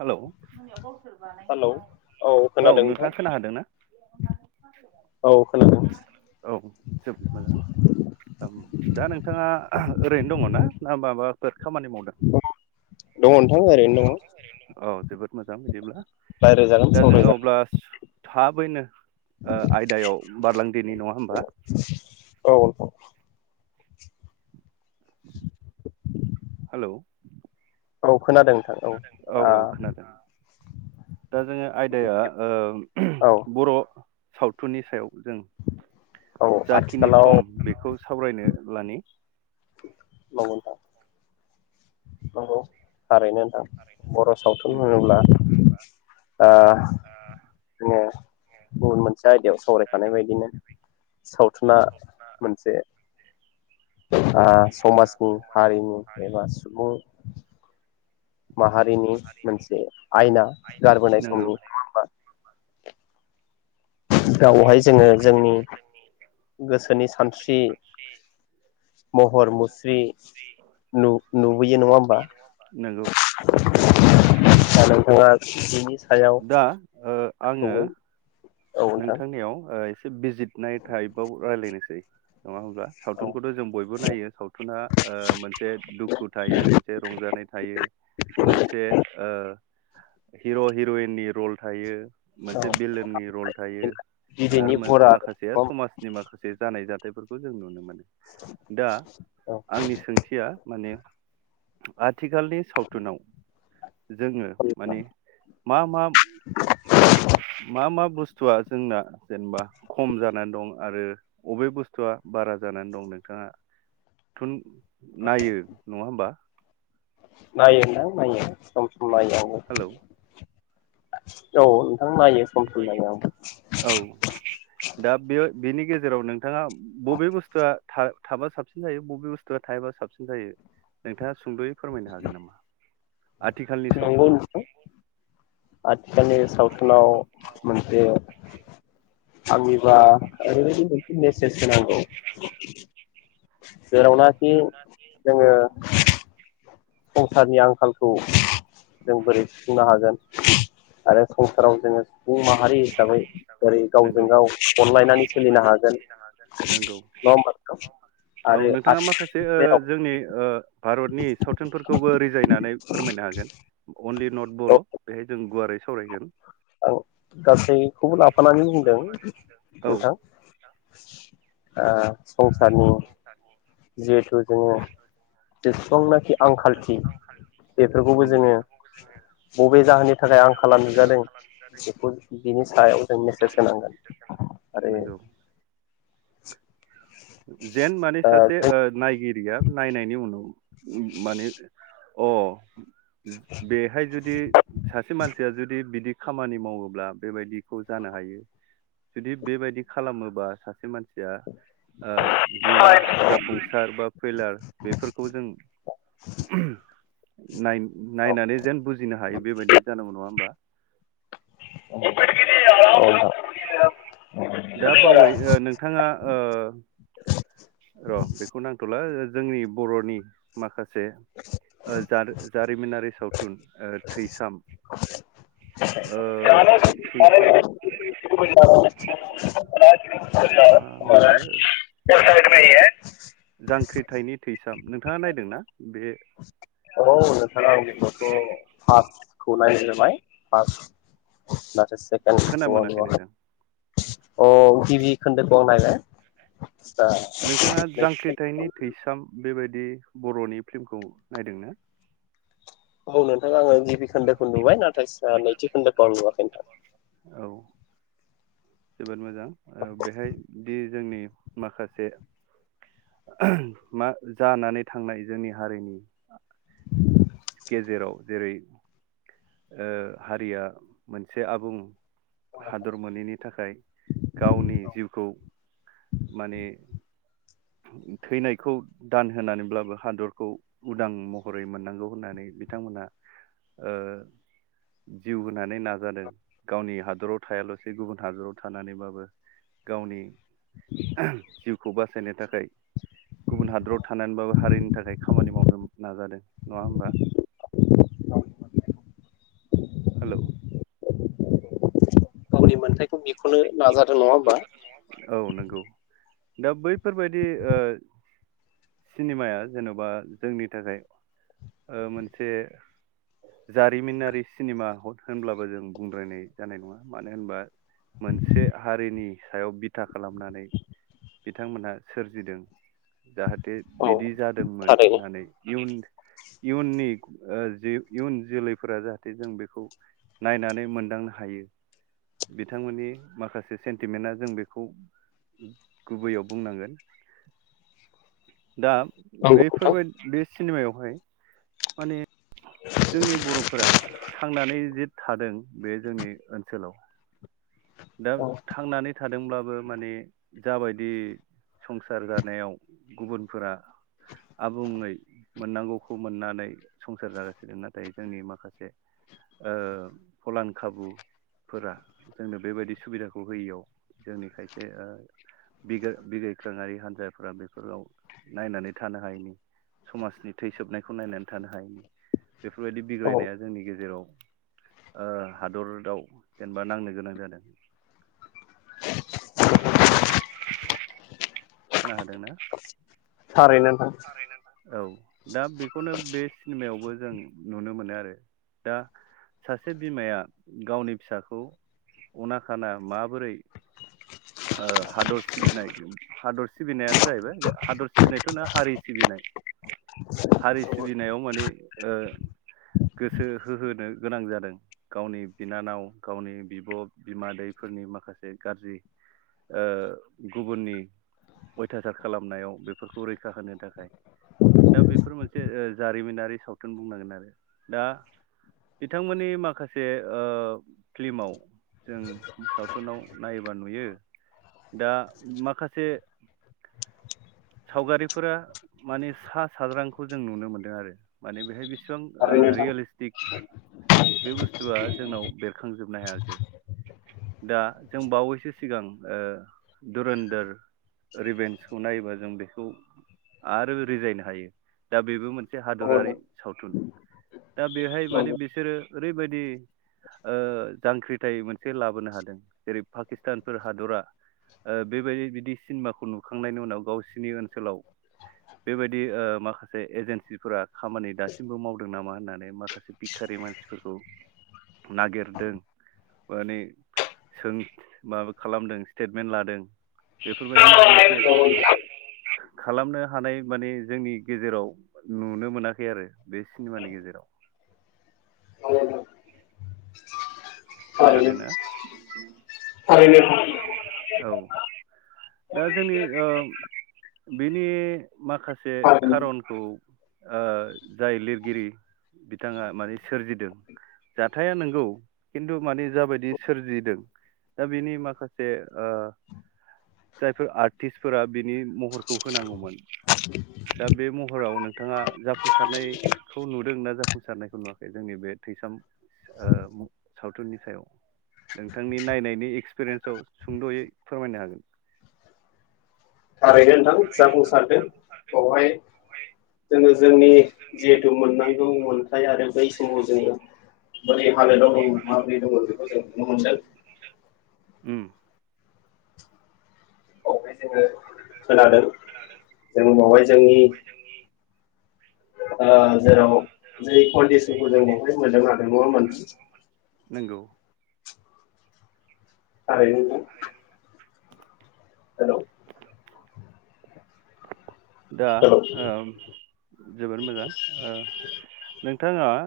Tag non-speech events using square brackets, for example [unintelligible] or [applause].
Hello औ hello औ खोनादों नोंथां नोंथाङा खोना हादोंना [unintelligible] औ खोनादों औ जोबोद मोजां [unintelligible] औ दा नोंथाङा ओरैनो दङना ना माबाफोर खामानि मावदों दङ दङ ओरैनो अ जोबोत मोजां बिदिब्ला। रायलाय जागोन दा सावराय जोङो अब्ला जागोन थाबैनो ओ आयदायाव बारलांदोनि नङा होमबा। औ नोंथां हेलौ औ खोनादों औ खोनादों औ औ खोनादों। दा जोङो आयदाया ओ औ बर' सावथुननि सायाव जों जाखिनि आथिखालाव सम बेखौ सावरायनो [unintelligible] [inaudible] नंगौ थारैनो नोंथां बर' सावथुन होनोब्ला ओ जोंङो गुबुन मोनसे दा आयदायाव सावरायखानाय बायदिनो सावथुना मोनसे ओ समाजनि हारिनि एबा सुबुं माहारिनि मोनसे आयना गारबोनाय नंगौ समनि नङा होमबा गावहाय जोङो जोंनि गोसोनि सानस्रि महर मुस्रि नु-नुबोयो नङा होमबा नंगौ दा नोंथाङा बिनि सायाव दा ओ आङो सौयै औ नोंथां नोंथांनियाव ओ एसे बिजिरनाय थायोबाव रायलायनोसै नङा हब्ला औ सावथुनखौथ जों बयबो नायो सावथुना ओ मोनसे दुखु थायो मोनसे रंजानाय थायो मोनसे ओ हिर' हिरइननि रल थायो औ मोनसे बिलोननि रल बियो आरो बिदैनि मोन भरा माखासेया औ समाजनि माखासे जा नाय जाथायफोरखौ जों नुनो मोनो। दा आंनि सोंथिया माने आथिखालनि सावथुनाव जोङो माने मा मा मा मा बुस स्थुआ जोंना जेनेबा खम जानानै दं आरो बबे बुस्थुआ बारा जानानै दं नोंथाङा थुन नायो नङा होनबा नायो नोंथां नायो सम स मायाव। हेलौ औ फोरमायो सम सम नायाव औ जेराव नों नोंथाङा बबे बुस्थुआ था-थाबा साबसिन जायो बबे बुस्थुआ थायाबा साबसिन जायो नोंथाङा सुंदयै फोरमायनो हागोन नामा? आथिखालनि नंगौ सावथुनाव नोंथां आथिखालनि सावथुनाव मोनसे आंनिबा ओरैबायदि मोनसे मेसेज होनांगौ जेरावनाखि जोङो संसारनि आंखालखौ जों बोरै सुफुंनो हागोन आरो संसाराव जोङो सुबुं माहारि हिसाबै जेरै गावजों नंगौ गाव अनलायनानै सोलिनो हागोन नंगौ नङा होमबा नोंथां? औ आरो नोंथाङा आथि माखासे ओ [unintelligible] फोरखौबो रिजायनानै फोरमायनो हागोन अनलि नट बर' बेहाय जों गुवारै सावरायगोन आं गासैखौबो लाफानानै बुंदों औ नोंथां। ओ संसारनि औ सार औ जिहेथु जोङो बेेसेबांनाखि आंखालथि बेफोरखौबो नंगौ जोङो बबे जाहोननि थाखाय आंखाला नुजादों बेखौ बिनि सायाव जों मेसेज होनांगोन आरो नंगौ लांदां जेन माने सासे ओ नायगिरिया नायनायनि उनाव माने अ बेहाय जुदि सासे मानसिया जुदि बिदि खामानि मावोब्ला बेबायदिखौ जानो हायो जुदि बेबायदि खालामोबा सासे मान या ओ जिउआव जाफुंसार बा फैलार बेफोरखौ जों नाय नायनानै जेन बुजिनो हायो बेबायदि जानांगौ नङा होमबा? [unintelligible] दा बावै नोंथां ओ नोंथाङा ओ र' बेखौ नांथ'ला जोंनि बर'नि माखासे जे ओ जा-जारिमिनारि साव थुन ओ थैसाम ओ थै-थैसाम [unintelligible] [unintelligible] मामोन बेयो [unintelligible] जांख्रिथायनि थै [unintelligible] नोंथाङा नायदोंना बे [unintelligible] खौ नायनाय जाबाय फास खोना सेकेन्दखौ आं मोनाखै नुवाखै नोंथां अ गिबि खोन्दोखौ आं नायबाय दा नोंथाङा नैथि खोन्दो जांख्रिथायनि थैसाम बेबायदि दि बर'नि फिल्मखौ नायदोंना? औ नोंथां आङो गिबि खोन्दोखौ नुबाय नाथाय से ओ नैथि खोन्दोखौ आं नुवाखै [unintelligible] औ। जोबोद मोजां ओ बेहाय दि जोंनि माखासे मा जानानै थांनाय जोंनि हारिनि गेजेराव जेरै ओ हारिया मोनसे आबुं हादर मोनैनि थाखाय गावनि जिउखौ माने थैनायखौ दान होनानैब्लाबो हादरखौ उदां महरै मोननांगौ होननानै बिथांमोनहा ओ जिउ होननानै नाजादों गावनि हा हादराव थायालासे गुबुन हादराव थानानैबाबो गावनि ओ जिउ खौबो [unintelligible] थाखाय गुबुन हादराव थानानैबाबो हारिनि थाखाय खामानि मावनो नाजादों नङा होमबा हेल'। गावनि मोन्थाइ थ' बेखौनो नाजादों नङा होमबा? नंगौ दा बैफोर बायदि ओ सिनेमाया जेनबा जोंनि थाखाय ओ मोनसे जारिमिनारि सिनेमा हद होनब्लाबो जों बुंद्रायनाय जानाय नङा। मानो होनबा मोनसे हारिनि सायाव बिथा खालामनानै बिथांमोनहा सोरजिदों जाहाथे औ बिदि जादोंमोन थारैनो होननानै इयुन इयुननि ओ इयुन जोलैफोरा जाहाथे जों बेखौ नायनानै मोनदांनो हायो बिथांमोननि माखासे सेन्टिमेन्टआ जों बेखौ गुबैयाव बुंनांगोन दा नंगौ नोंथां बेफोरबायदि बे सिनेमायावहाय माने जोंनि बरफोरा थांनानै जे थादों बे जोंनि ओनसोलाव दा औ थांनानै थादोंब्लाबो माने जाबायदि संसार जानायाव गुबुनफोरा आबुङै मोननांगौखौ मोननानै संसार जागासिनो नाथाय जोंनि माखासे ओ फलान खाबुफोरा जोंनो बेबायदि सुबिदाखौ होयियाव जोंनि खायसे ओ बिगा बिग्राइखाङारि हान्जाफ्रा बेफोराव नायनानै थानो हायैनि समाजनि थैसोबनायखौ नायनानै थानो हायैनि बे बेफोरबायदि औ बिग्रायनाया जोंनि गेजेराव ओ हादरदाव जेनेबा नांनो गोनां जादों खोना हादोंना? थारैनो नोंथां औ दा बेखौनो बे सिनेमायावबो जों नुनो मोनो आरो दा सासे बिमाया गावनि फिसाखौ अना खाना माबोरै अ हादर सिबिनाय हादर सिबिनायानो जाहैबाय हादर सिबिनायथ नङा हारि सिबिनाय हारि सिबिनायाव माने ओ गोसो होहोनो गोनां जादों गावनि बिनानाव गावनि बिब बिमादैफोरनि माखासे गाज्रि ओ गुबुननि अयथासार खालामनायाव बेफोरखौ रैखा होनो थाखाय दा बेफोर मोनसे ओ जारिमिनारि सावथुन बुंनांगोन आरो दा बिथांमोननि माखासे ओ फिल्माव जों सावथुनाव नायोब फोर नुयो दा माखासे सावगारिफोरा माने सा साज्रांखौ जों नुनो मोनदों आरो माने बेहाय बिस सों ओ थारैनो रियलिस्क बे बुस्थुआ जोंनाव बेरखांजोबनो हायासै दा जों बावै सिगां दुरन्दार रिभेन्सखौ नायोबा जों बेखौ आरो रिजायनो हायो दा बेबो मोनसे हादरारि सावथुन दा बेहाय माने बिसोरो ओरैबायदि अ जांख्रिथाय मोनसे लाबोनो हादों जेरै पाकिस भुटानफोर हादरा बेबायदि बिदि सिनेमाखौ नुखांनायनि उनाव गावसिनि ओनसोलाव बेबायदि माखासे एजेन्सिफोरा खामानि दासिमबो मावदों नामा होननानै माखासे बिखारि मानसिफोरखौ नागिरदों माने सों माबा खालामदों स्टेटमेन्ट लादों बेफोरबायदि मोनसे खालामनो हानाय माने जोंनि गेजेराव नुनो मोनाखै आरो बे सिनेमानि गेजेराव नोंथां खोना हादोंना थारैनो थारैनो औ दा जोंनि ओ बिनि माखासे खारनखौ ओ जाय लिरगिरि बिथाङा माने सोरजिदों जाथाया नंगौ खिन्थु माने जाबायदि सोरजिदों दा बिनि माखासे जायफोर आर्टिस्टफोरा बिनि महरखौ होनांगौमोन दा बे महराव नोंथाङा जाफुंसारनायखौ नुदों ना जाफुंसारनायखौ नुवाखै जोंनि बे थैसाम सावथुननि सायाव नोंथांनि नायनायनि एक्सपिरियेन्सआव सुंद'यै फोरमायनो हागोन। थारैनो नोंथां जाफुंसारदों बेवहाय जोङो जोंनि जिहेथु मोननांगौ मोनथाय आरो बै [unintelligible] माने [unintelligible] उम [unintelligible] खोनादों जों बेवहाय जोंनि अ जेराव जै कन्डसनखौ जों बावहाय मोनदां हादों नङा मोनदों नंगौ [unintelligible] हेलौ दा हेलौ ओ जोबोर मोजां ओ नों [unintelligible]